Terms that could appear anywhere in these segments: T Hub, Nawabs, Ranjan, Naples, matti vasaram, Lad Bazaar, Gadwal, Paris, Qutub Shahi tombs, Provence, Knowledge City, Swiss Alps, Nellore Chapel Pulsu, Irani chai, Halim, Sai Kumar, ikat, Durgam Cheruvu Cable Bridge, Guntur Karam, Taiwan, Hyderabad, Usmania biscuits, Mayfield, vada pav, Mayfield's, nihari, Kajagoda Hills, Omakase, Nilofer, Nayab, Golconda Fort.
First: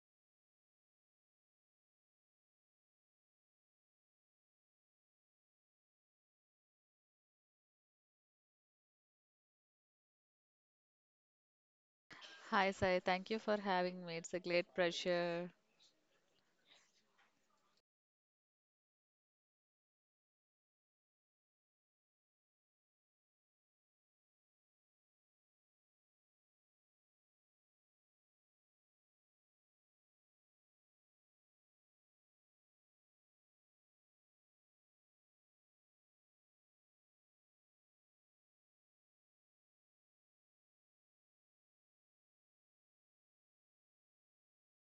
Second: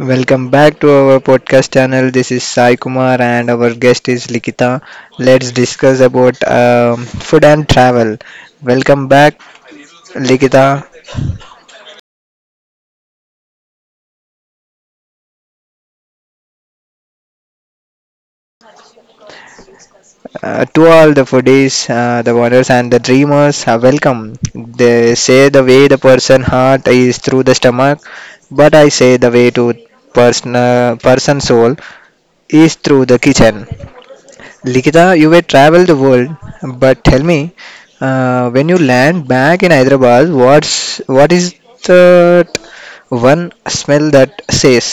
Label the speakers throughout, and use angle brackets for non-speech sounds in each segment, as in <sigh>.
Speaker 1: Welcome back to our podcast channel. This is Sai Kumar and our guest is Likita. Let's discuss about food and travel. Welcome back, Likita.
Speaker 2: Hi, Sai. Thank you for having me. It's a great pleasure.
Speaker 1: To all the foodies, the wonders and the dreamers, welcome. They say the way the person heart is through the stomach, but I say the way to person soul is through the kitchen. Likita, you will travel the world, but tell me, when you land back in Hyderabad, what's what is that one smell that says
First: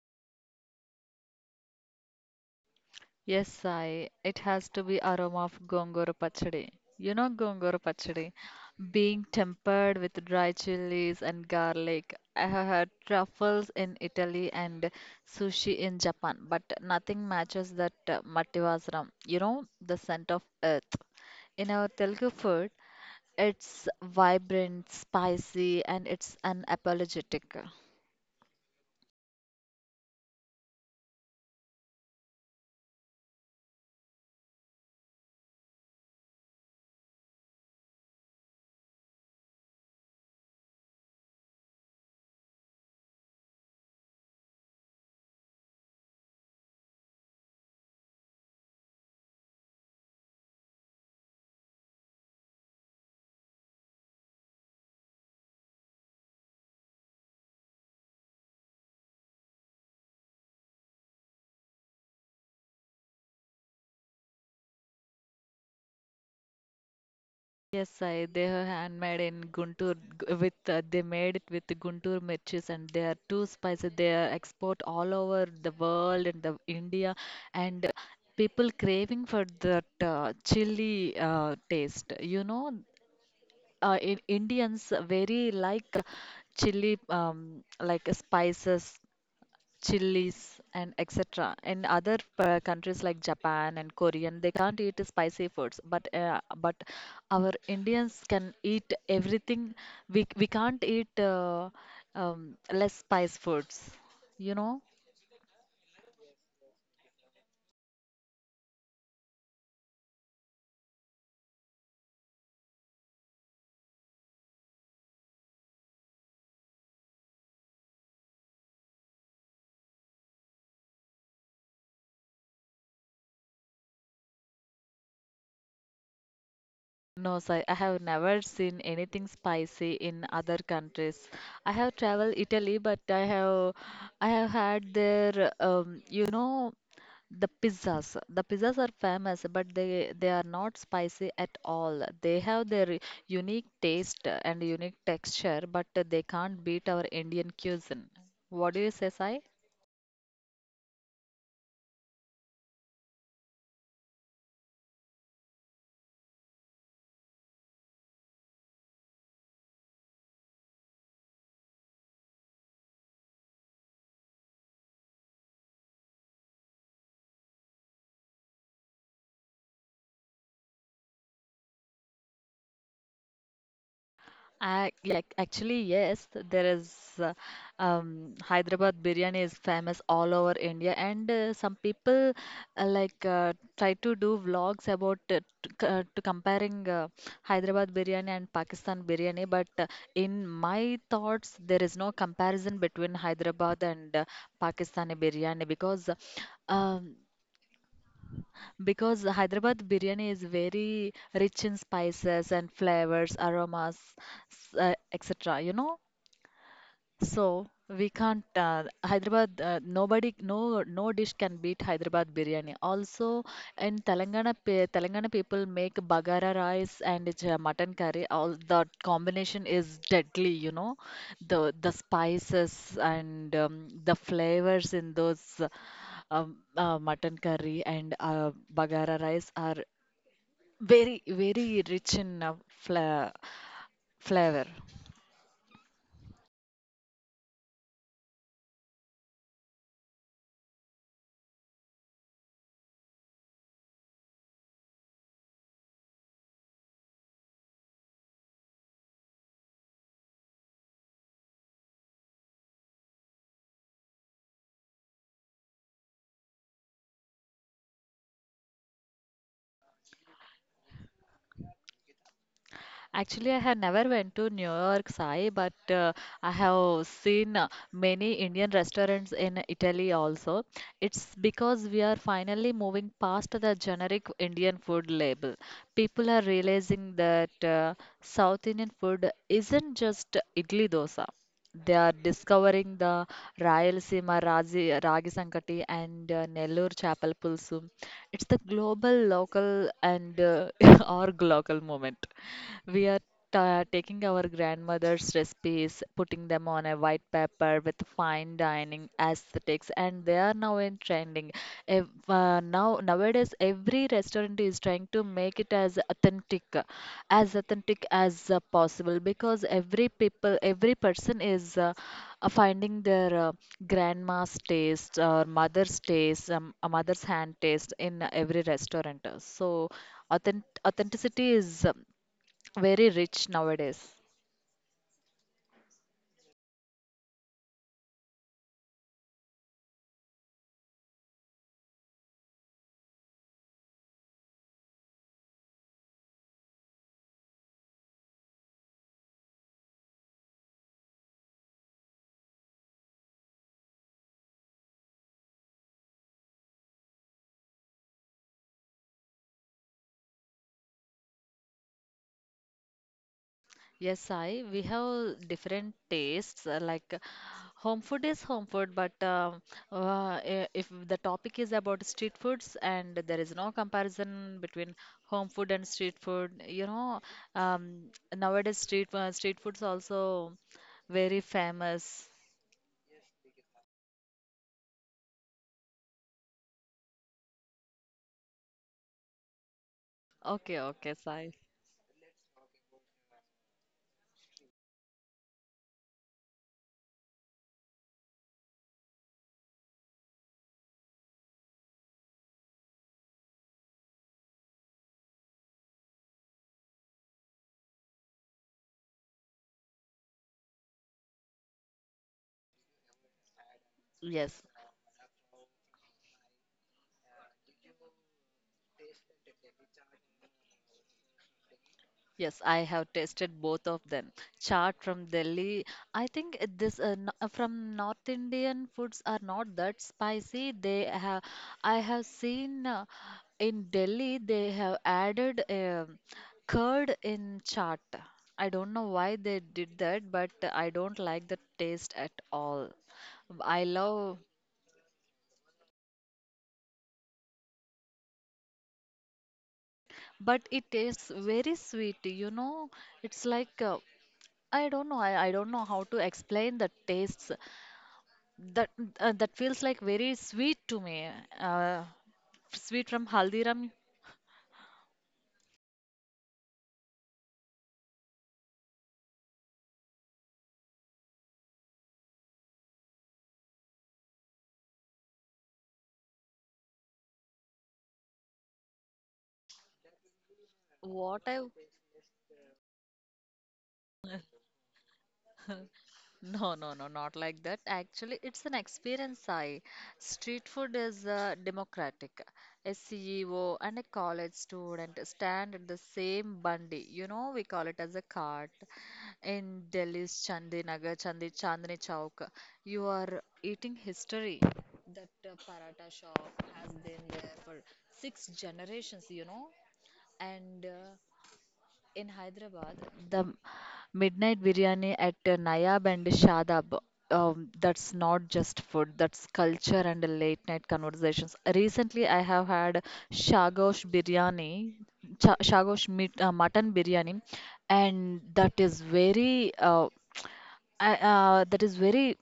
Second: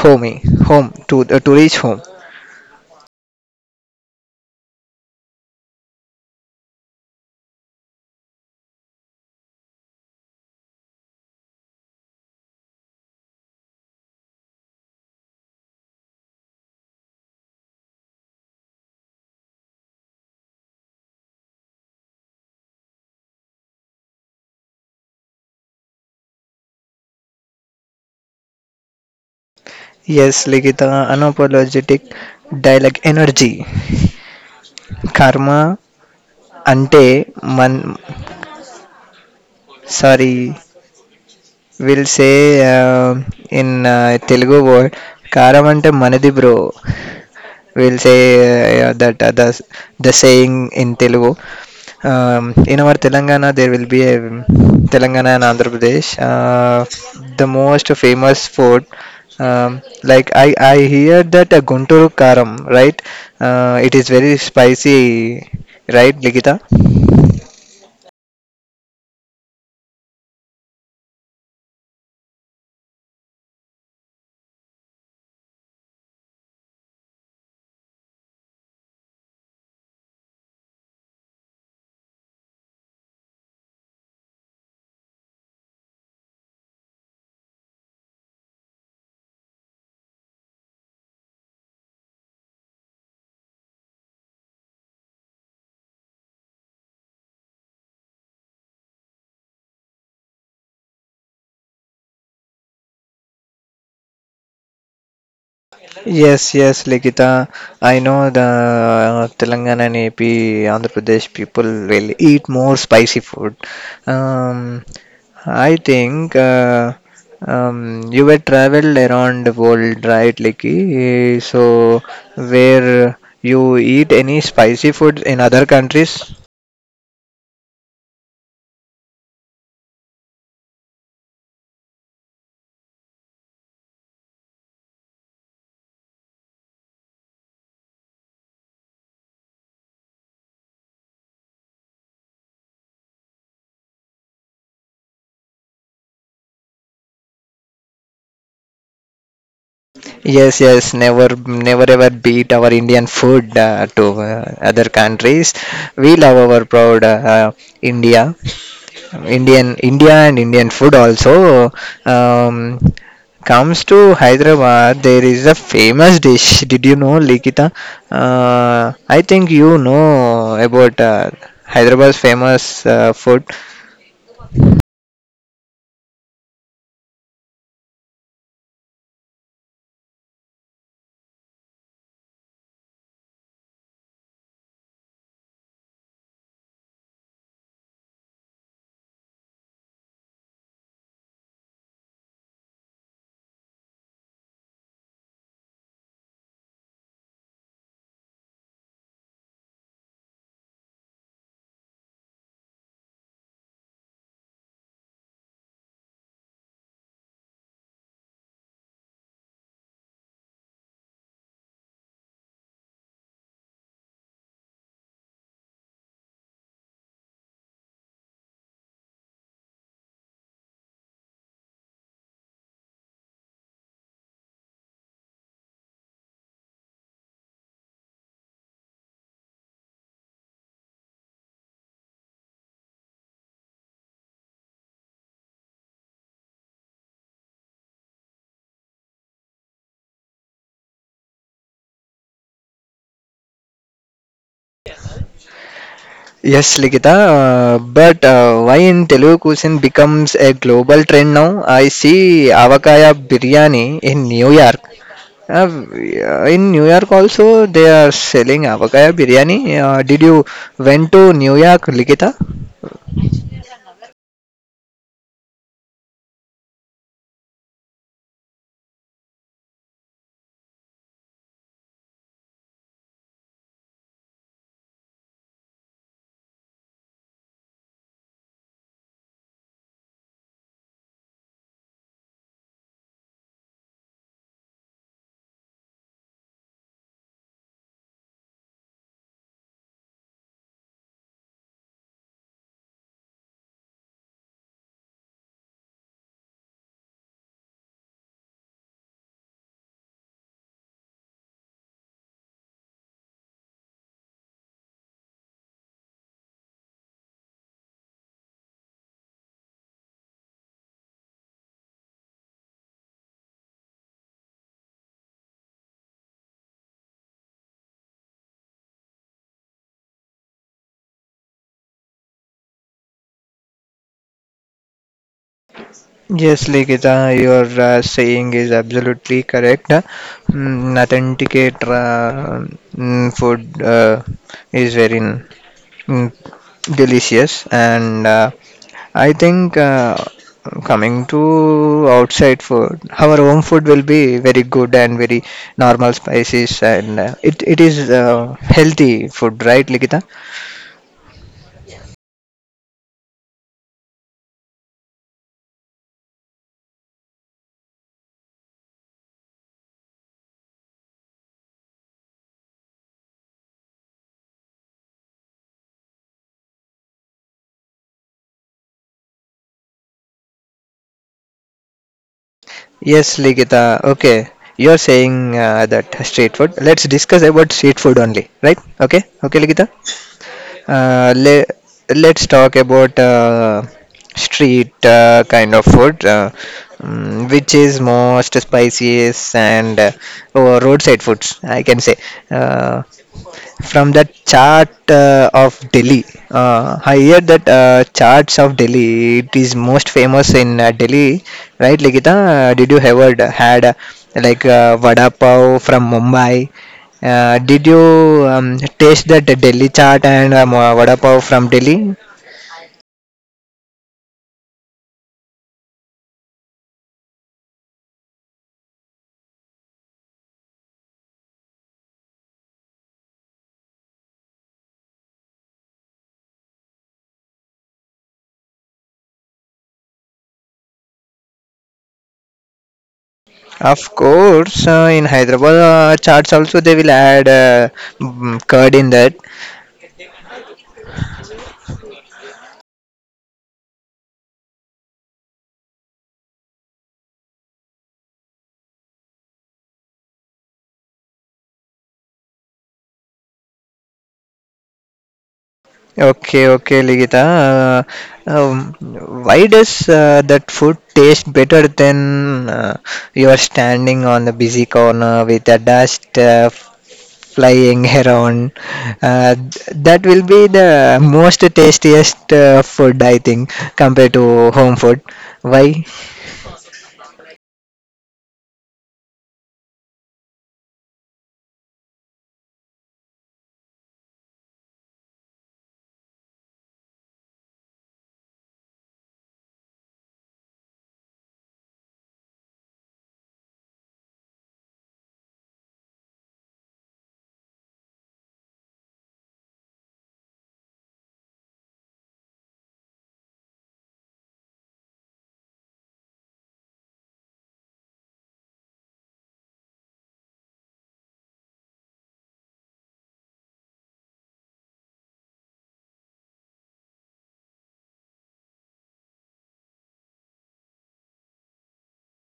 Speaker 1: homey, home to reach home?
Speaker 2: Yes, Sai. It has to be aroma of gongora pachadi. You know gongora pachadi? Being tempered with dry chilies and garlic. I have had truffles in Italy and sushi in Japan, but nothing matches that matti vasaram. You know, the scent of earth. In our Telugu food, it's vibrant, spicy, and it's unapologetic.
Speaker 1: Yes, Likita, unapologetic dialogue energy. Karma అంటే మన్ sorry will say in Telugu word కారం అంటే మనది bro. We'll say yeah, that the saying in Telugu. In our Telangana, there will be a Telangana and Andhra Pradesh. The most famous food, like I hear that a Guntur Karam, right? It is very spicy, right, Ligita?
Speaker 2: Yes, I they are handmade in Guntur g- with they made it with Guntur mirchis and they are too spicy. They are export all over the world and the India and people craving for that chili taste. You know, in Indians very like chili like spices chilies and etc. In other countries like Japan and Korean, they can't eat spicy foods, but our Indians can eat everything. We can't eat less spice foods, you know.
Speaker 1: Yes, yes, Likita. I know the Telangana and AP, Andhra Pradesh people will eat more spicy food. Um, I think you were traveled around the world, right, Liki? So, where you eat any spicy food in other countries?
Speaker 2: No, sir, I have never seen anything spicy in other countries. I have traveled Italy, but I have had their um, The pizzas. The pizzas are famous, but they are not spicy at all. They have their unique taste and unique texture, but they can't beat our Indian cuisine. What do you say, Sai?
Speaker 1: Yes, yes, never, never ever beat our Indian food to other countries. We love our proud India. Indian India and Indian food also um, comes to Hyderabad. There is a famous dish. Did you know, Likita? I think you know about Hyderabad's famous food.
Speaker 2: Actually, yes there is Hyderabad biryani is famous all over India and some people try to do vlogs about to comparing Hyderabad biryani and Pakistan biryani but in my thoughts there is no comparison between Hyderabad and Pakistani biryani um, because Hyderabad biryani is very rich in spices and flavors, aromas, etc. You know, so we can't Hyderabad. Nobody, no, no dish can beat Hyderabad biryani. Also, in Telangana, Telangana people make bagara rice and it's mutton curry. All that combination is deadly. You know, the spices and the flavors in those mutton curry and bagara rice are very very rich in flavor.
Speaker 1: Yes, Likita. But Why in Telugu cuisine becomes a global trend now? I see avakaya biryani in New York. In New York also they are selling Avakaya biryani. Did you went to New York, Likita?
Speaker 2: Actually, I have never went to New York, Sai, but I have seen many Indian restaurants in Italy also. It's because we are finally moving past the generic Indian food label. People are realizing that South Indian food isn't just idli dosa. They are discovering the Rayalaseema Razi, Ragi Sankati and Nellore Chapel Pulsu. It's the global, local, and <laughs> or global moment. We are ta taking our grandmother's recipes, putting them on a white paper with fine dining aesthetics, and they are now in trending. Ev now nowadays, every restaurant is trying to make it as authentic, as authentic as possible, because every people, every person is finding their grandma's taste or mother's taste, a mother's hand taste in every restaurant. So authenticity is very rich nowadays.
Speaker 1: Yes, Likita, your saying is absolutely correct. Authenticate food is very Mm, delicious and I think coming to outside food our home food will be very good and very normal spices and it is healthy food, right Ligita?
Speaker 2: Yes, I. We have different tastes. Like home food is home food, but if the topic is about street foods, and there is no comparison between home food and street food. You know, um, nowadays street foods also very famous.
Speaker 1: Yes Ligita. Okay, you're saying that street food, let's discuss about street food only, right? Okay, okay Ligita.
Speaker 2: Okay, okay,
Speaker 1: Uh,
Speaker 2: Sai.
Speaker 1: le- let's talk about street kind of food, which is most spiciest, and or roadside foods, I can say. Uh, from the chart of Delhi, I hear that charts of Delhi it is most famous in Delhi, right, Ligita? Did you ever had
Speaker 2: Yes.
Speaker 1: vada pav from Mumbai? Did you taste that Delhi chaat and vada pav from Delhi?
Speaker 2: Yes, I have tasted both of them. Chaat from Delhi. I think it- this no- from North Indian foods are not that spicy. They have, I have seen in Delhi they have added curd in chaat. I don't know why they did that, but I don't like the taste at all. I
Speaker 1: Of
Speaker 2: love,
Speaker 1: course, in Hyderabad charts also they will add curd in that.
Speaker 2: but it tastes very sweet. You know, it's like I don't know. I don't know how to explain the tastes. That that feels like very sweet to me. Uh, sweet from Haldiram.
Speaker 1: Okay, okay, Ligita. Um, why does that food taste better than you are standing on the busy corner with the dust flying around. Uh, that will be the
Speaker 2: What
Speaker 1: most
Speaker 2: I
Speaker 1: tastiest food, I think, compared to home food. Why?
Speaker 2: No, no, no, not like that. Actually, it's an experience. I Street food is democratic. A CEO and a college student stand at the same bundi. You know, we call it as a cart. In Delhi's Chandinagar, Chandi Chandni Chowk, you are eating history. That paratha shop has been there for six generations. You know, and in Hyderabad, the midnight biryani at Nayab and Shadab, that's not just food, that's culture and late night conversations. Recently, I have had Shagosh biryani, cha Shagosh meat, mutton biryani, and that is very — that is very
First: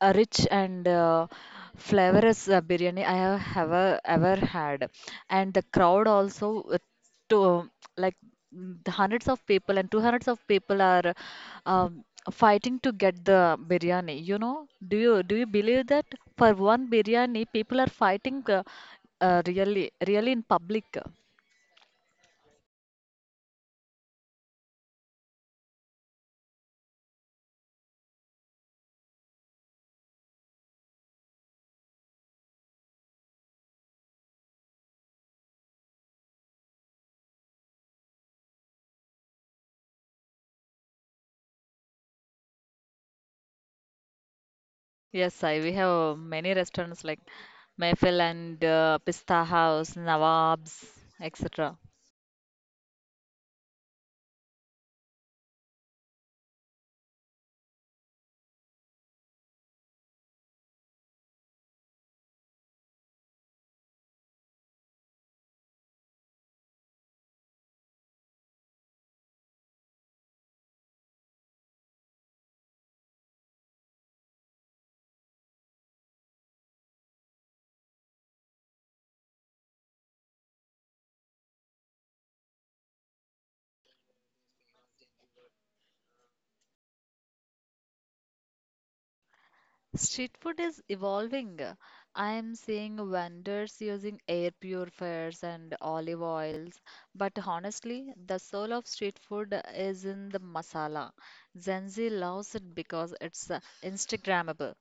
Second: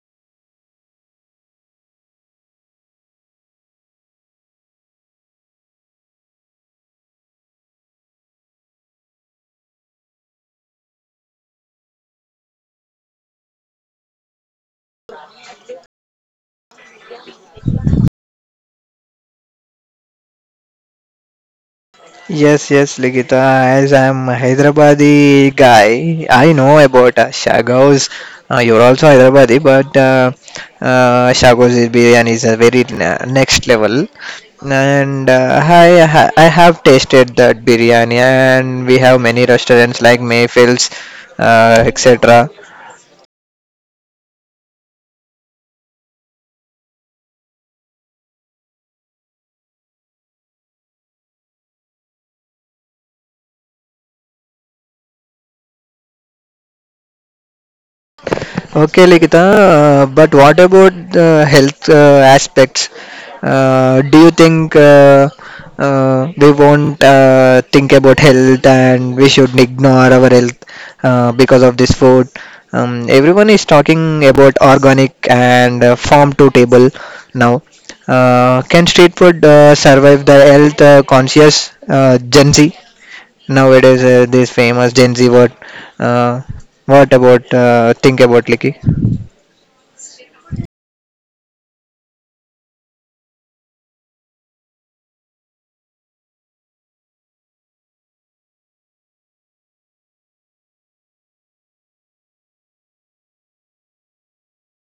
Speaker 2: a rich and flavorous biryani I have ever ever had, and the crowd also to like the hundreds of people and two hundreds of people are um, fighting to get the biryani. You know, do you believe that for one biryani people are fighting really really in public?
Speaker 1: Yes, yes, Ligita. As I'm a Hyderabadi guy, I know about Shagos. You're also Hyderabadi, but Shagos biryani is a very next level. And I I have tasted that biryani, and we have many restaurants like Mayfield's, etc.
Speaker 2: Yes, I we have many restaurants like Mayfield and Pista House, Nawabs, etc.
Speaker 1: Okay, Likita, but what about the health aspects? Do you think we won't think about health and we should ignore our health because of this food? Everyone is talking about organic and farm to table now. Can street food survive the health conscious Gen Z? Nowadays, this famous Gen Z word. Uh, what about think about Liki?
Speaker 2: Street food is evolving. I am seeing vendors using air purifiers and olive oils, but honestly, the soul of street food is in the masala. Gen Z loves it because it's Instagrammable.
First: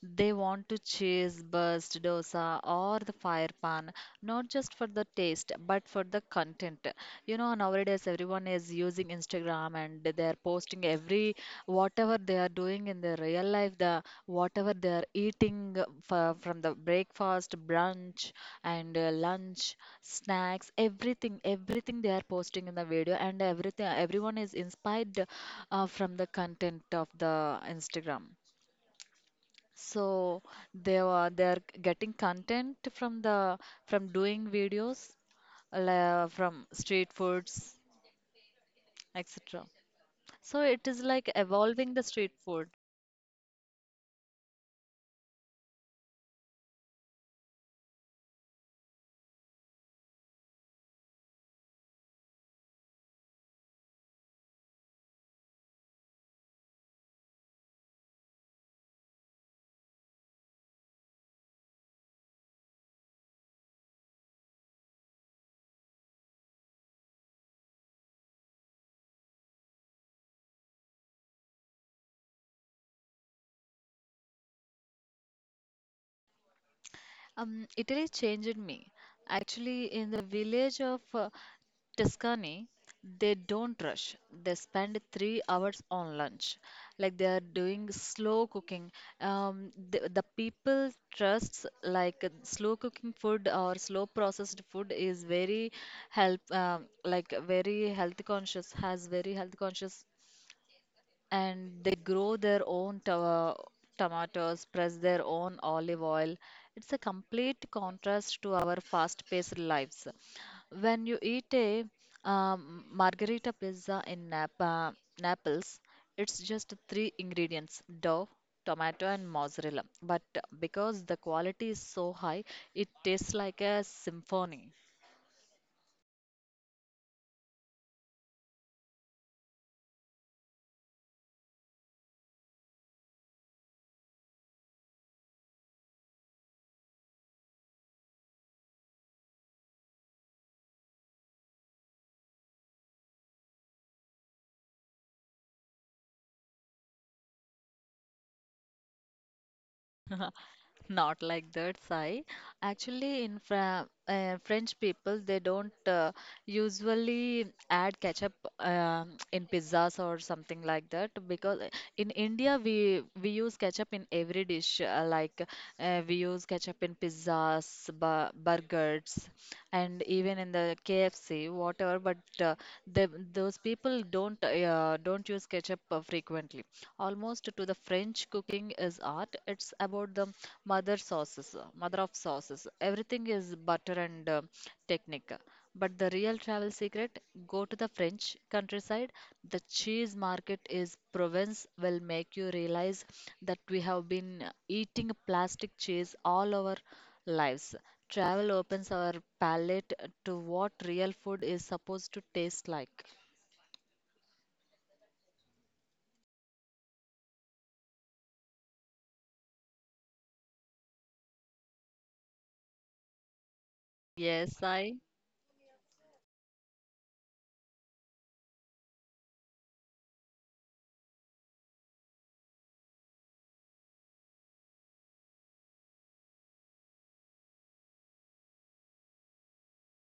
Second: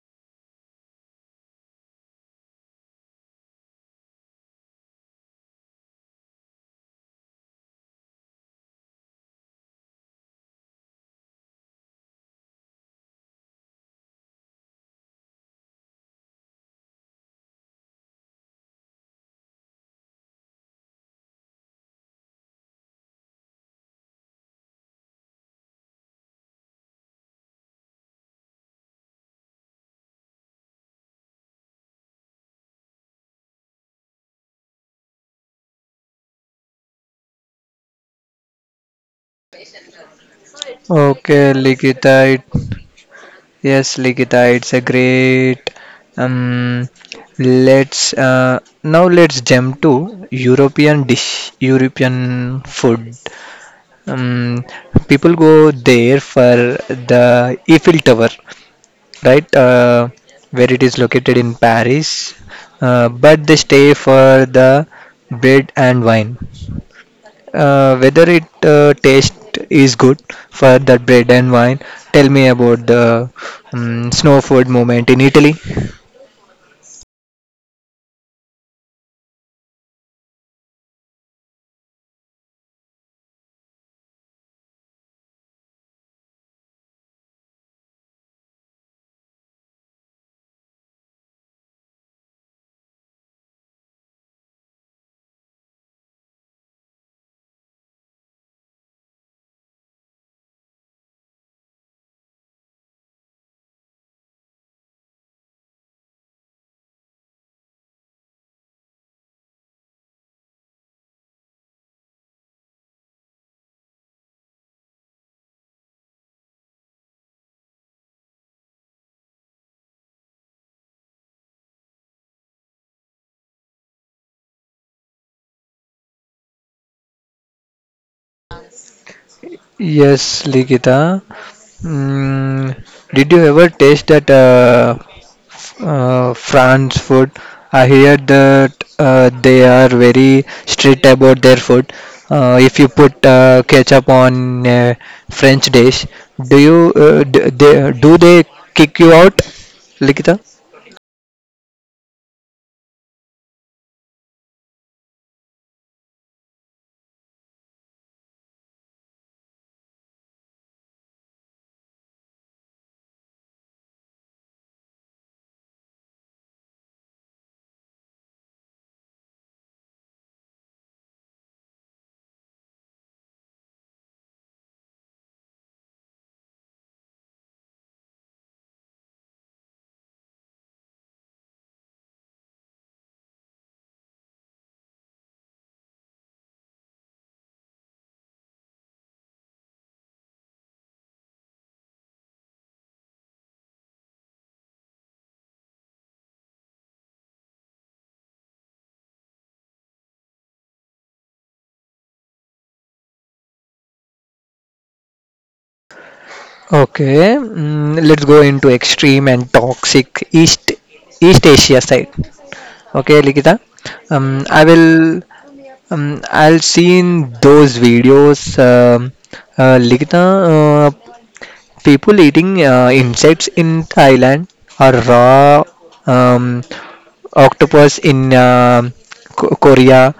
Speaker 2: They want to cheese, burst, dosa, or the fire pan, not just for the taste, but for the content. You know, nowadays everyone is using Instagram and they are posting every whatever they are doing in their real life, the whatever they are eating for, from the breakfast, brunch, and lunch, snacks, everything, everything they are posting in the video, and everything, everyone is inspired from the content of the Instagram. So they are getting content from the from doing videos from street foods, etc. So it is like
Speaker 1: Okay,
Speaker 2: evolving the street
Speaker 1: Likita. It,
Speaker 2: food.
Speaker 1: yes, Likita, it's a great. Um, let's now let's jump to European dish, European food. Um, people go there for the Eiffel Tower, right? Where it is located in Paris, but they stay for the bread and wine, whether it taste is good for that bread and wine. Tell me about the snow food movement in Italy.
Speaker 2: Italy changed me. Actually, in the village of Tuscany, they don't rush. They spend 3 hours on lunch. Like they are doing slow cooking. The people trusts like slow cooking food or slow processed food is very help like very health conscious, has very health conscious and they grow their own tomatoes, press their own olive oil. It's a complete contrast to our fast paced lives. When you eat a margherita pizza in Napa, Naples, it's just three ingredients dough, tomato, and mozzarella. But because the quality is so high, it tastes like a symphony.
Speaker 1: Yes, Ligita. Mm, did you ever taste that France food? I hear that they are very strict about their food. If you put ketchup on French dish, do they kick you out, Likita?
Speaker 2: <laughs> Not like that, Sai. Actually, in Fra French people, they don't usually add ketchup in pizzas or something like that because in India, we use ketchup in every dish, like we use ketchup in pizzas, bu burgers, and even in the KFC, whatever. But the, those people don't don't use ketchup frequently. Almost to the French cooking is art. It's about the mother sauces, mother of sauces. Everything is butter and technique. But the real travel secret go to the French countryside. The cheese market is Provence will make you realize that we have been eating plastic cheese all our lives. Travel opens our palate to what real food is supposed to taste like.
Speaker 1: Okay, mm, let's go into extreme and toxic East East Asia side. Okay, Likita, um,
Speaker 2: Yes,
Speaker 1: I
Speaker 2: I.
Speaker 1: will I'll see in those videos, Likita, uh, people eating insects in Thailand or raw um, octopus in Korea.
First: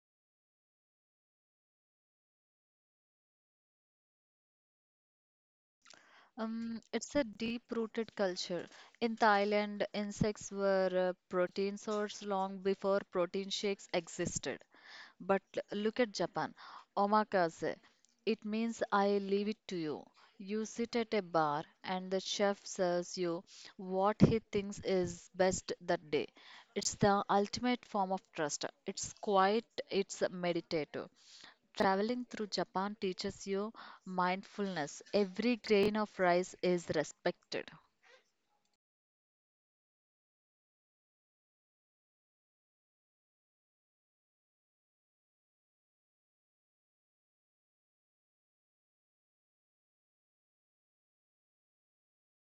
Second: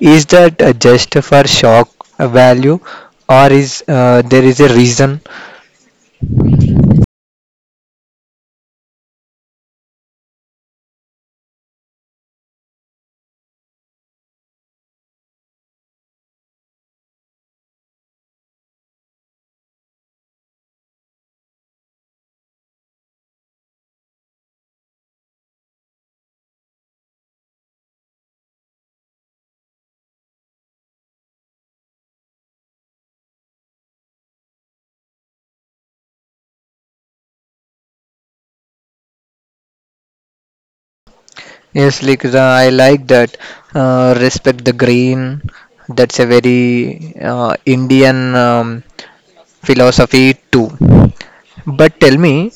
Speaker 1: Is that just for shock value, or is there is a reason?
Speaker 2: It's a deep-rooted culture. In Thailand, insects were a protein source long before protein shakes existed. But look at Japan. Omakase. It means I leave it to you. You sit at a bar and the chef serves you what he thinks is best that day. It's the ultimate form of trust. It's quiet, it's meditative. Traveling through Japan teaches you mindfulness. Every grain of rice is respected.
Speaker 1: Yes, Likita, I like that. Respect the green. That's a very Indian philosophy too. But tell me,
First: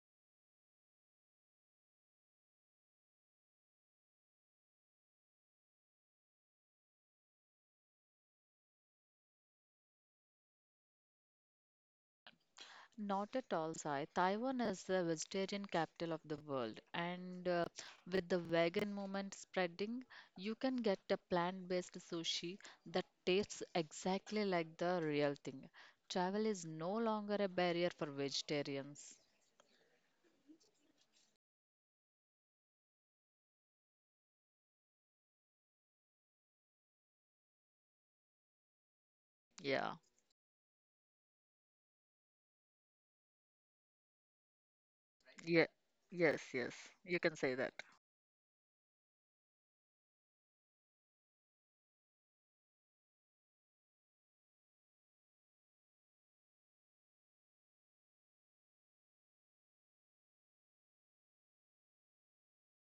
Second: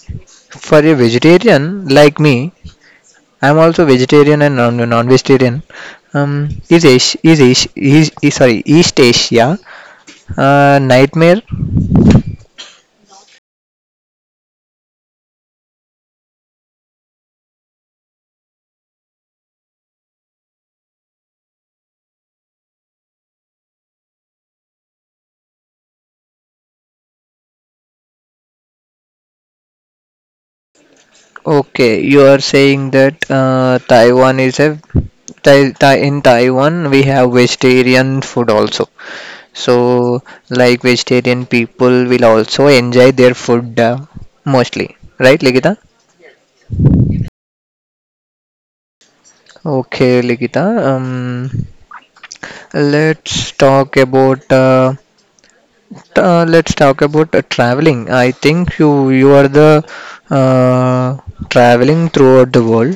Speaker 1: for a vegetarian like me, I'm also vegetarian and non-vegetarian. Is sorry, East Asia nightmare?
Speaker 2: Not at all, Sai. Taiwan is the vegetarian capital of the world, and with the vegan movement spreading, you can get a plant-based sushi that tastes exactly like the real thing. Travel is no longer a barrier for vegetarians.
Speaker 1: Okay, you are saying that Taiwan is a Tai, Tai, in Taiwan we have vegetarian food also. So, like vegetarian people will also enjoy their food mostly, right,
Speaker 2: Yeah,
Speaker 1: Ligita?
Speaker 2: yes, yes, you can say that.
Speaker 1: Okay, Ligita. Let's talk about uh, let's talk about traveling. I think you are the uh, traveling throughout the world.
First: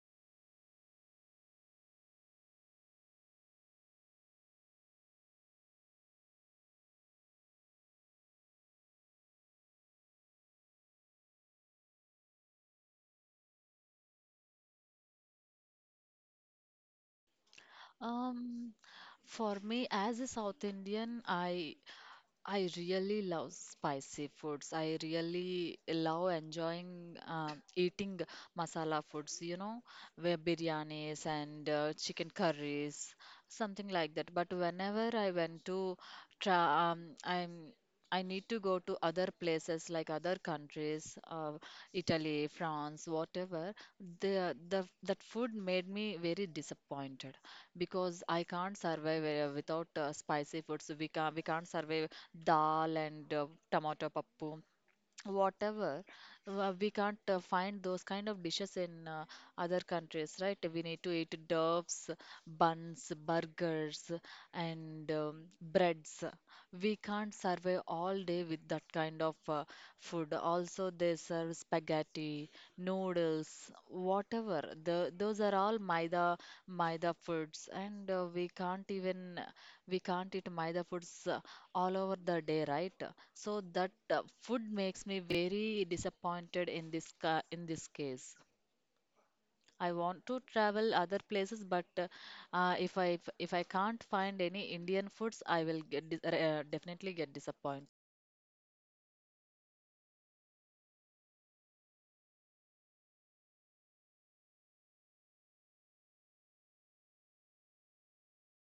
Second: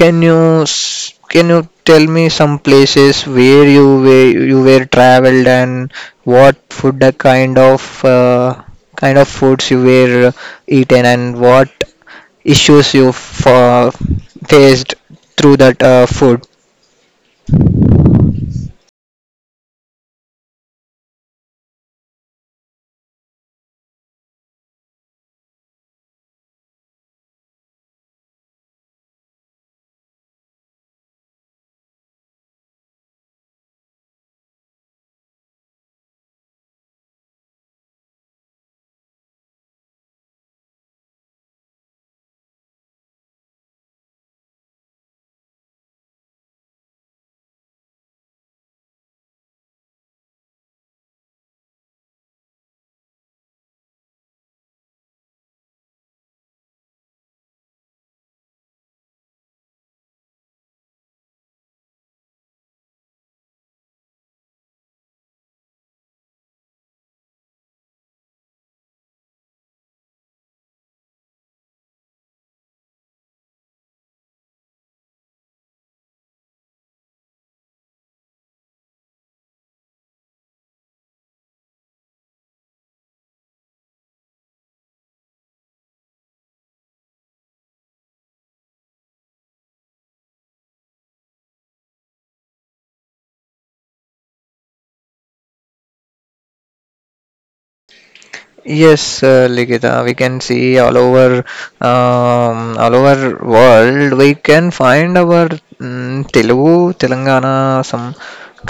Speaker 1: Can you tell me some places where you were traveled and what food the kind of foods you were eaten and what issues you faced through that food?
Speaker 2: Um, for me, as a South Indian, I really love spicy foods. I really love enjoying eating masala foods, you know, where biryanis and chicken curries, something like that. But whenever I went to try, I need to go to other places like other countries, Italy, France, whatever. The that food made me very disappointed because I can't survive without spicy foods. We can't survive dal and tomato pappu whatever we can't find those kind of dishes in other countries, right? We need to eat doves, buns, burgers, and breads. We can't survive all day with that kind of food. Also they serve spaghetti, noodles, whatever, those are all maida foods and we can't even we can't eat maida foods all over the day, right? So that food makes me very disappointed in this ca in this case. I want to travel other places, but if I if I can't find any Indian foods, I will get dis definitely get disappointed.
Speaker 1: Yes, Likita, we can see all over world. We can find our Telugu, Telangana, some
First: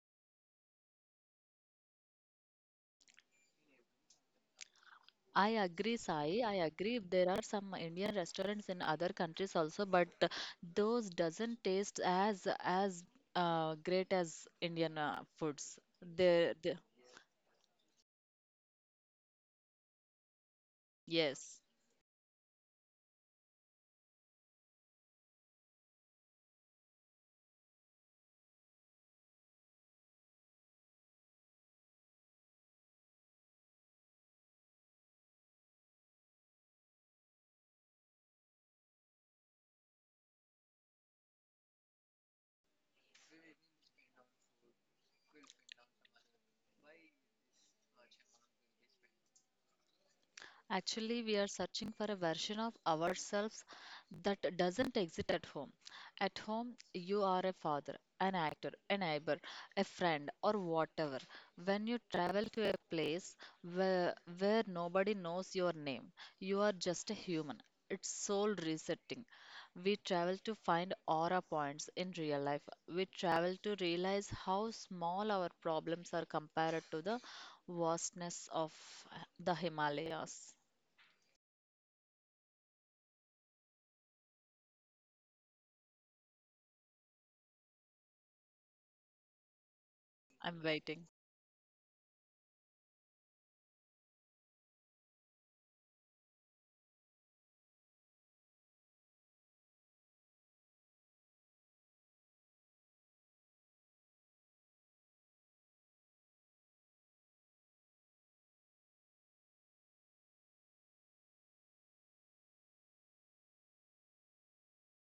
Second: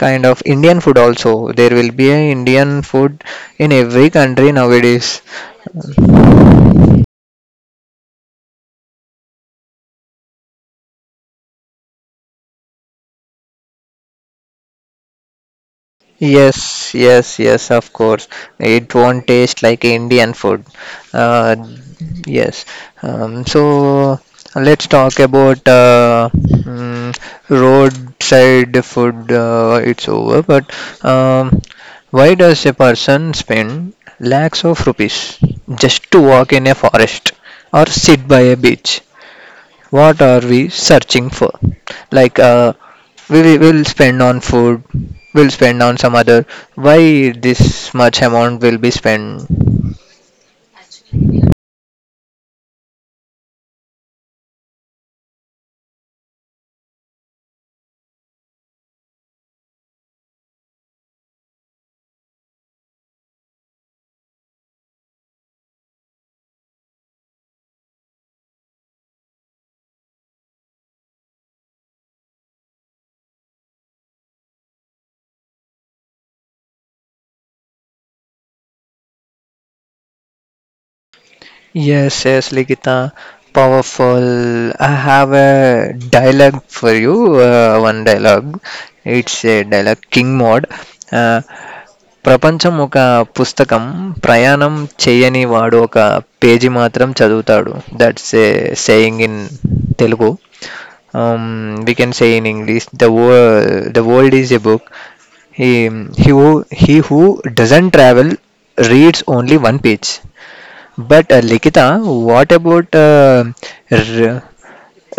Speaker 1: kind of Indian food also. There will be a Indian food in every country nowadays.
Speaker 2: I agree, Sai. I agree. There are some Indian restaurants in other countries also, but those doesn't taste as great as Indian foods. They, they,
Speaker 1: Yes, yes, yes, of course. It won't taste like Indian food. Uh,
Speaker 2: yes.
Speaker 1: yes. So let's talk about roadside food. It's over, but um, why does a person spend lakhs of rupees just to walk in a forest or sit by a beach? What are we searching for? Like we'll spend on food, we'll spend on some other. Why this much amount will be spent?
Speaker 2: Actually, we are searching for a version of ourselves that doesn't exist at home. At home, you are a father, an actor, a neighbor, a friend, or whatever. When you travel to a place where, where nobody knows your name, you are just a human. It's soul resetting. We travel to find aura points in real life. We travel to realize how small our problems are compared to the vastness of the Himalayas.
Speaker 1: Yes, yes, Likita, powerful. I have a dialogue for you. One dialogue. It's a dialogue king
Speaker 2: I'm
Speaker 1: mode.
Speaker 2: waiting.
Speaker 1: Uh, प्रापंचमों का पुस्तकम प्रायानम छेयनीवाडों का पेजी मात्रम चादुताडो। That's a saying in Telugu. We can say in English, the world is a book. He who doesn't travel reads only one page. But लेकिन आ, what about r-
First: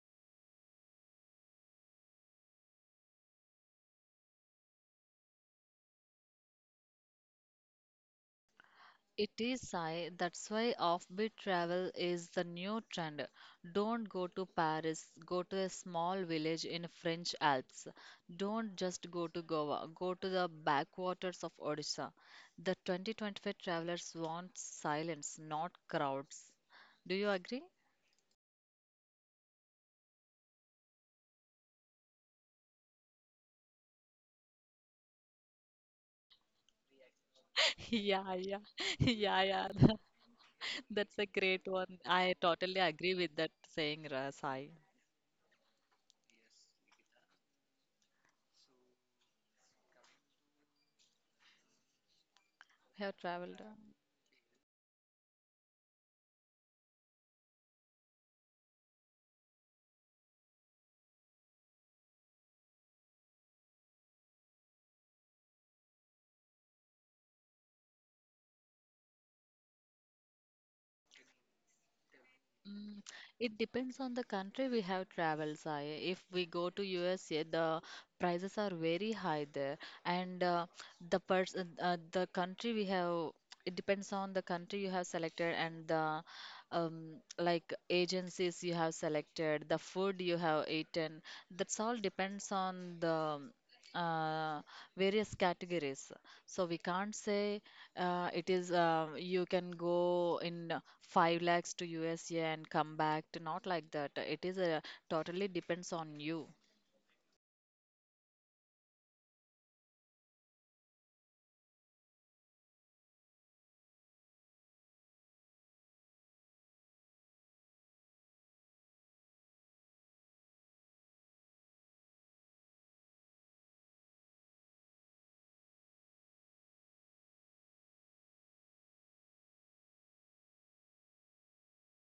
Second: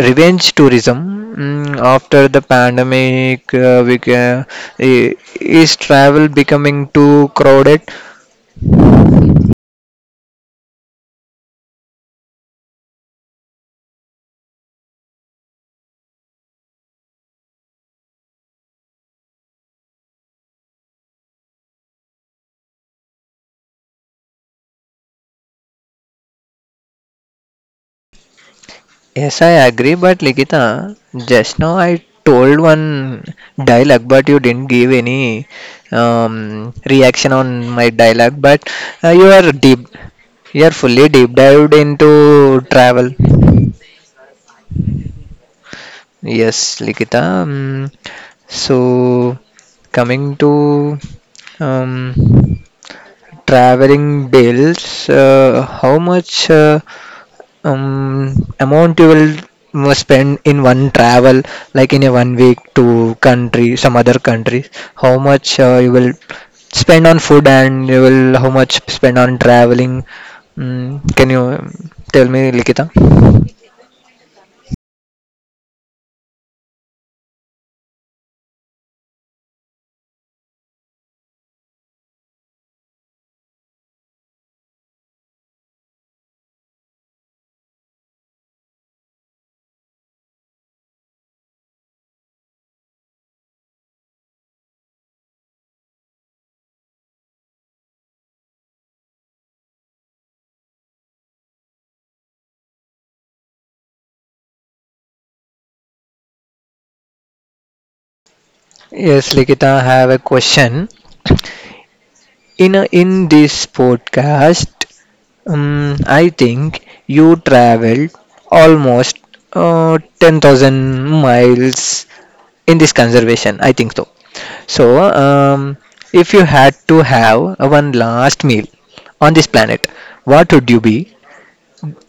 Speaker 1: revenge tourism, after the pandemic is travel becoming too crowded?
Speaker 2: It is Sai, that's why offbeat travel is the new trend. Don't go to Paris, go to a small village in French Alps. Don't just go to Goa, go to the backwaters of Odisha. The 2025 travelers want silence, not crowds. Do you agree?
Speaker 1: Yes, I agree, but Likita, just now I told one dialogue, but you didn't give any reaction on my
Speaker 2: <laughs> Yeah,
Speaker 1: dialogue,
Speaker 2: yeah,
Speaker 1: but
Speaker 2: <laughs>
Speaker 1: you
Speaker 2: yeah,
Speaker 1: are
Speaker 2: yeah.
Speaker 1: deep, you are
Speaker 2: <laughs>
Speaker 1: fully
Speaker 2: That's a
Speaker 1: deep
Speaker 2: great
Speaker 1: dived
Speaker 2: one. I
Speaker 1: into
Speaker 2: totally
Speaker 1: travel.
Speaker 2: agree with that saying, Sai.
Speaker 1: Yes, Likita. So, coming to um,
Speaker 2: Have traveled.
Speaker 1: traveling bills, how much um, amount you will spend in one travel, like in a one week to country, some other country? How much you will spend on food and you will how much spend on traveling? Mm, can you tell me, Likita?
Speaker 2: Mm, It depends on the country we have traveled, Sai. If we go to USA, the prices are very high there, and the country we have, it depends on the country you have selected and the like agencies you have selected, the food you have eaten. That's all depends on the uh, various categories. So we can't say. It is you can go in five lakhs to USA and come back to not like that. It is totally depends on you.
Speaker 1: Yes, Likita, I have a question. In know, in this podcast, I think you traveled almost 10,000 miles in this conservation. I think so. So, if you had to have one last meal on this planet, what would you be?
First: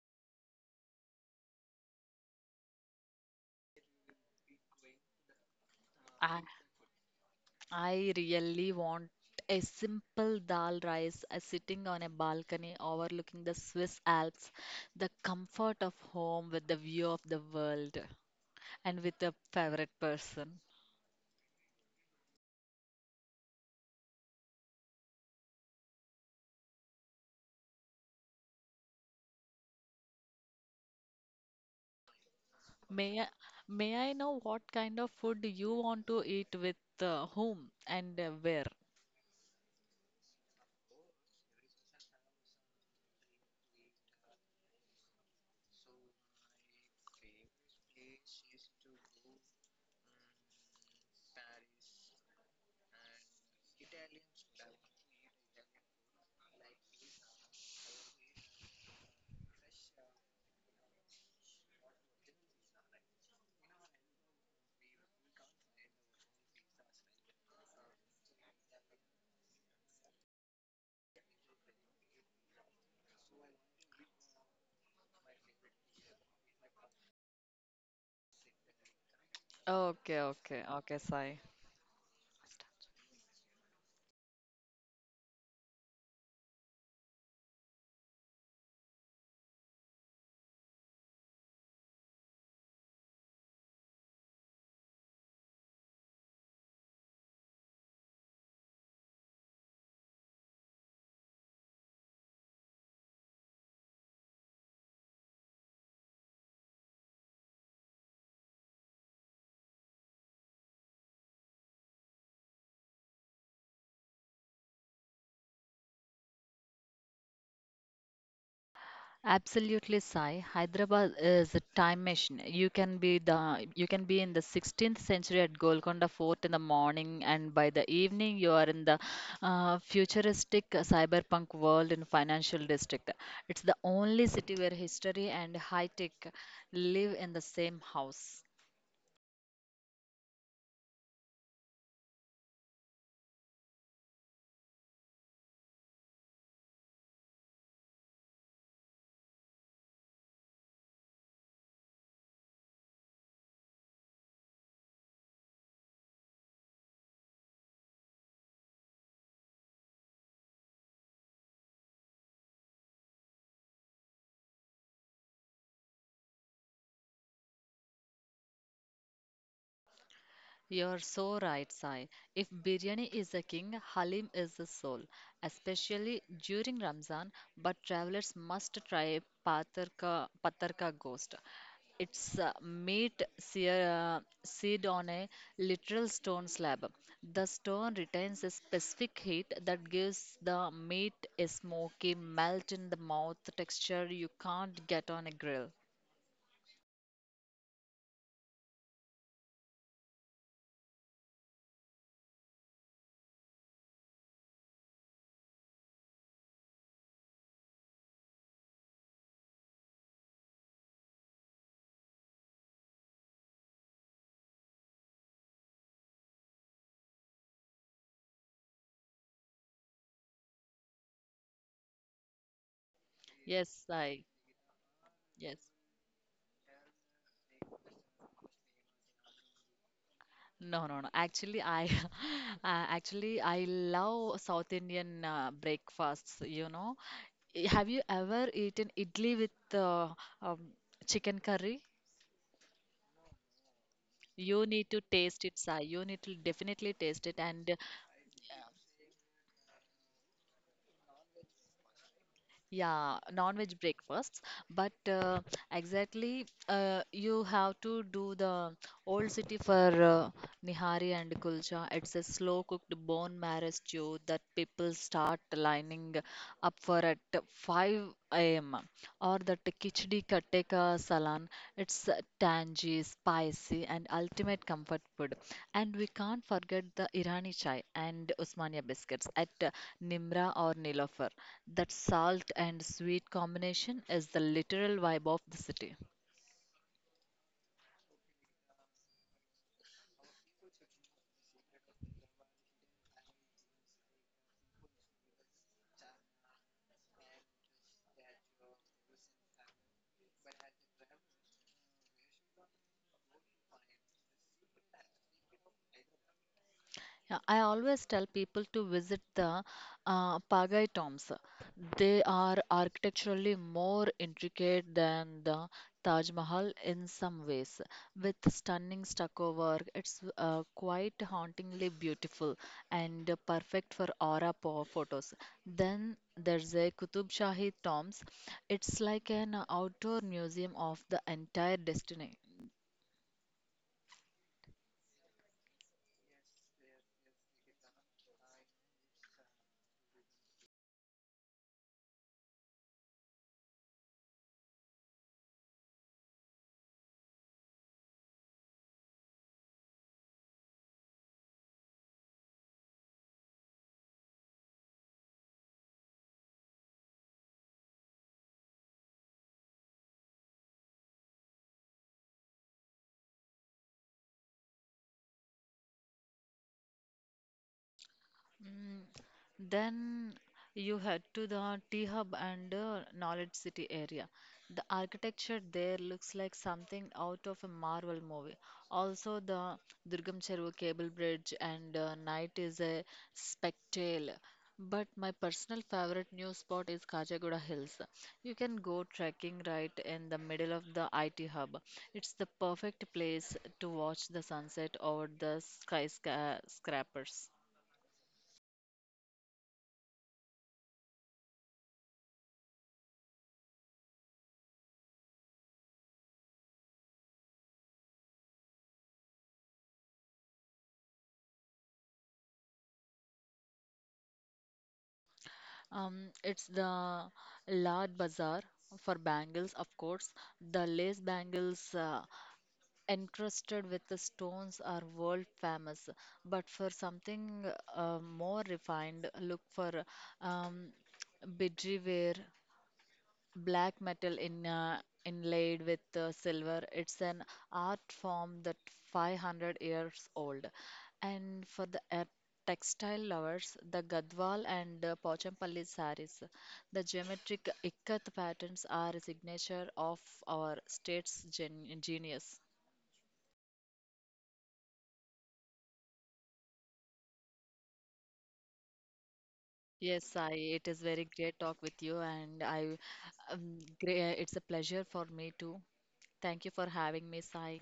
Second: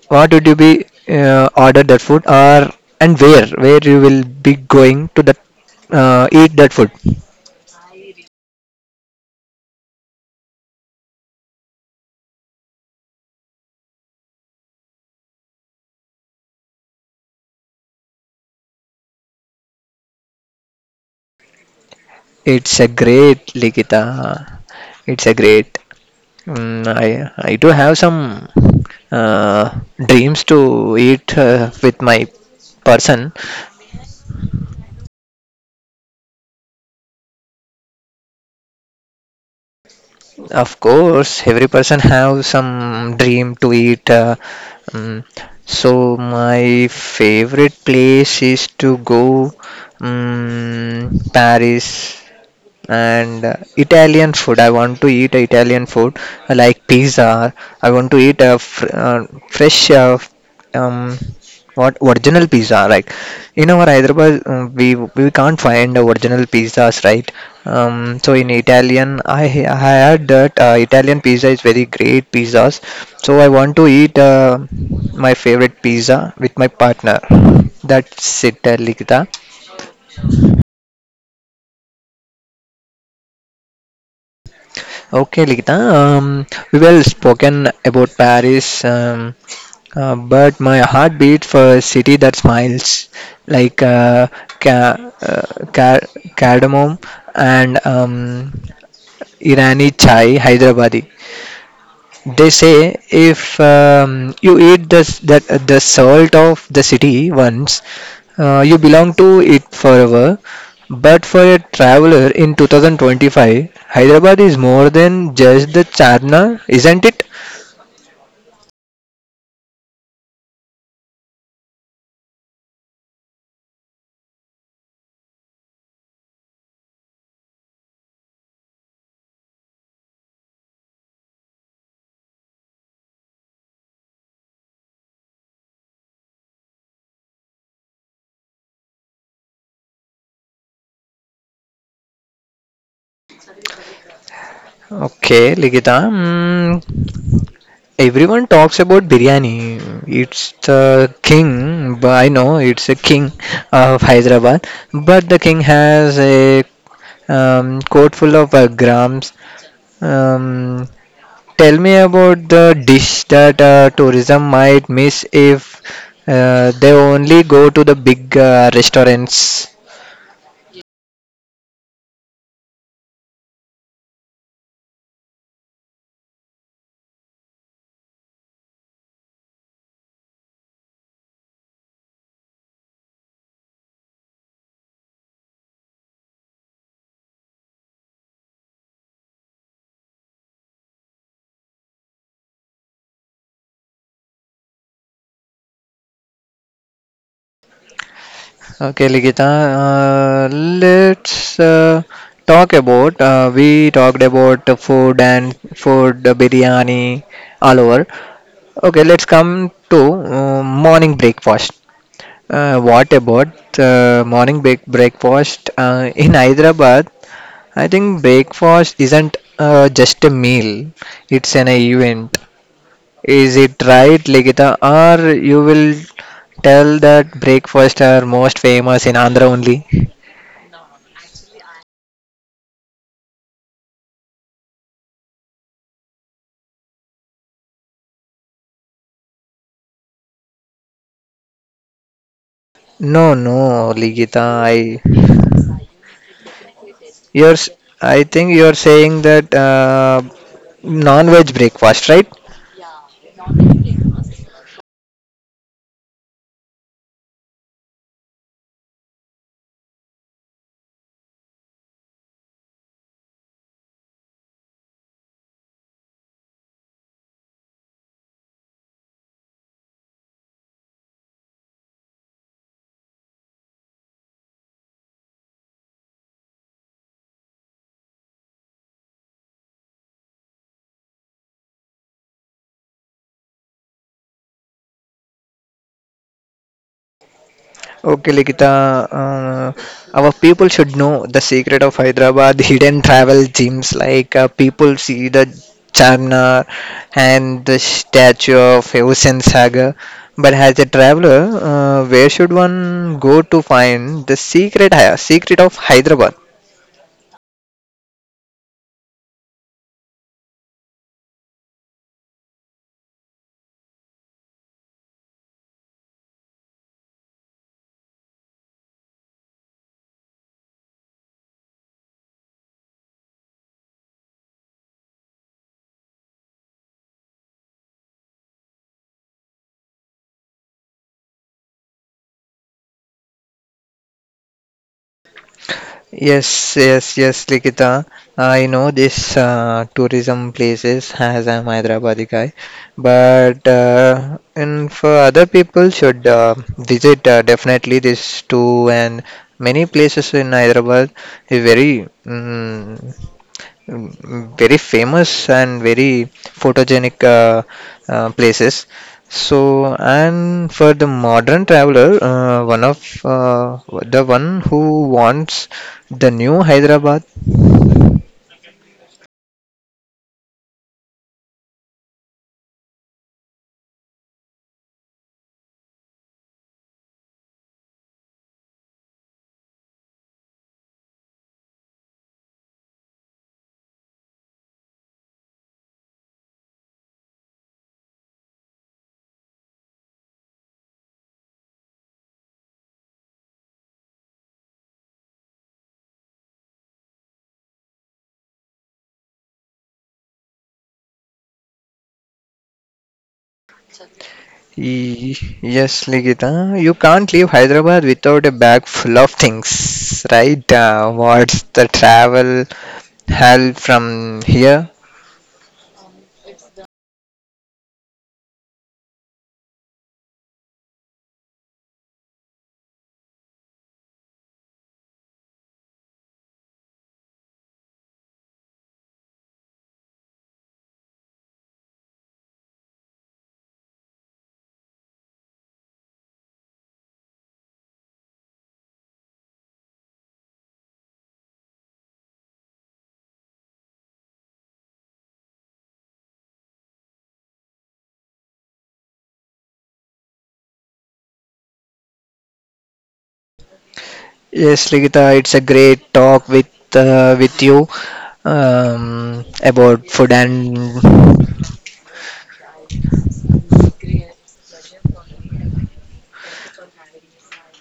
Speaker 1: What would you be order that food, or and where you will be going to that
Speaker 2: I
Speaker 1: eat that food?
Speaker 2: I really want a simple dal rice sitting on a balcony overlooking the Swiss Alps, the comfort of home with the view of the world and with a favorite person.
Speaker 1: It's a great Likita. It's a great. I do have some dreams to eat with my
Speaker 2: May I,
Speaker 1: person.
Speaker 2: may I know what kind of food you want to eat with whom and where?
Speaker 1: Of course, every person have some dream to eat. Mm, so my favorite place is to go Paris and Italian food. I want to eat Italian food like pizza. I want to eat a um, what original pizza. Like in our Hyderabad, we can't find original pizzas, right? So in Italian, I heard that Italian pizza is very great pizzas. So I want to eat my favorite pizza with my partner. That's it, Likita.
Speaker 2: Okay, okay, okay, Sai.
Speaker 1: Okay, Likita. Um, we well spoken about Paris, but my heart beats for a city that smiles, like ca- uh, ca- cardamom and Irani chai, Hyderabadi. They say if you eat this, that the salt of the city once, you belong to it forever. But for a traveler in 2025, Hyderabad is more than just the charna, isn't it?
Speaker 2: Absolutely, Sai. Hyderabad is a time machine. You can be in the 16th century at Golconda Fort in the morning, and by the evening you are in the futuristic cyberpunk world in financial district. It's the only city where history and high tech live in the same house.
Speaker 1: Okay, Ligita. Mm, everyone talks about biryani. It's the king. But I know it's a king of Hyderabad, but the king has a coat full of grams. Um, tell me about the dish that tourism might miss if they only go to the big restaurants.
Speaker 2: You're so right, Sai. If biryani is the king, Halim is the soul, especially during Ramzan. But travelers must try Patarka Ghost. It's seared on a literal stone slab. The stone retains a specific heat that gives the meat a smoky, melt in the mouth texture you can't get on a grill.
Speaker 1: Okay, Ligita, let's talk about. We talked about food and food, biryani, all over. Okay, let's come to morning breakfast. What about morning break breakfast in Hyderabad? I think breakfast isn't just a meal, it's an event. Is
Speaker 2: Yes,
Speaker 1: it right,
Speaker 2: Sai.
Speaker 1: Ligita? Or you
Speaker 2: Yes.
Speaker 1: will tell that breakfast are most famous in Andhra only?
Speaker 2: No, no, no. Actually, I <laughs> actually I love South Indian breakfasts, you know. Have you ever eaten idli with um, chicken curry?
Speaker 1: No, no, Ligita.
Speaker 2: You need to taste it, Sai. You need to definitely taste it.
Speaker 1: You're s-
Speaker 2: And
Speaker 1: I think you're saying that non-veg breakfast, right?
Speaker 2: yeah, non-veg breakfasts, but exactly you have to do the old city for nihari and kulcha. It's a slow-cooked bone marrow stew that people start lining up for at 5 a.m. Or the khichdi katte salan. It's tangy, spicy, and ultimate comfort food. And we can't forget the Irani chai and Usmania biscuits at Nimra or Nilofer. That salt and sweet combination is the literal vibe of the city.
Speaker 1: Okay, Likita, our people should know the secret of Hyderabad <laughs> hidden travel gems. Like people see the Charminar and the statue of Hussein Sagar, but as a traveler, where should one go to find the secret of Hyderabad?
Speaker 2: Yeah, I always tell people to visit the Pagai tombs. They are architecturally more intricate than the Taj Mahal in some ways, with stunning stucco work. It's quite hauntingly beautiful and perfect for photos. Then there's a Qutub Shahi tombs. It's like an outdoor museum of the entire destiny.
Speaker 1: Yes, yes, yes, Likita. I know this tourism places as I'm Hyderabadi guy, but and for other people should visit definitely this too, and many places in Hyderabad is very very famous and very photogenic places. So, and for the modern traveler, one of the one who wants the new Hyderabad.
Speaker 2: Mm, Then you head to the T Hub and Knowledge City area. The architecture there looks like something out of a Marvel movie. Also, the Durgam Cheruvu Cable Bridge and night is a spectacle. But my personal favorite new spot is Kajagoda Hills. You can go trekking right in the middle of the IT hub. It's the perfect place to watch the sunset over the skyscrapers.
Speaker 1: Y- Yes, Ligita, you can't leave Hyderabad without a bag full of things, right? What's the travel hell from here?
Speaker 2: It's the Lad Bazaar for bangles, of course. The lace bangles encrusted with the stones are world famous. But for something more refined, look for um, bidri ware black metal in inlaid with silver. It's an art form that 500 years old. And for the textile lovers, the Gadwal and Pochampalli sarees, the geometric ikat patterns are a signature of our state's genius.
Speaker 1: Yes, Ligita, it's a great talk with you about food
Speaker 2: Yes, I. It is very great
Speaker 1: and.
Speaker 2: talk with you, and I. Great, it's a pleasure for me too. Thank you for having me, Sai.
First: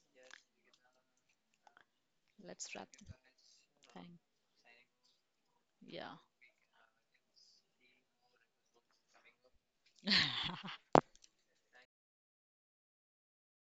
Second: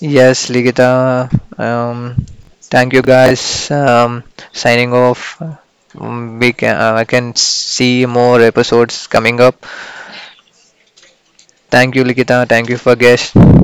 Speaker 1: Yes, Ligita. Um,
Speaker 2: Let's wrap.
Speaker 1: thank you guys.
Speaker 2: Thank.
Speaker 1: Signing off.
Speaker 2: Yeah.
Speaker 1: I can see more episodes coming up. Thank you, Ligita. Thank you for guest.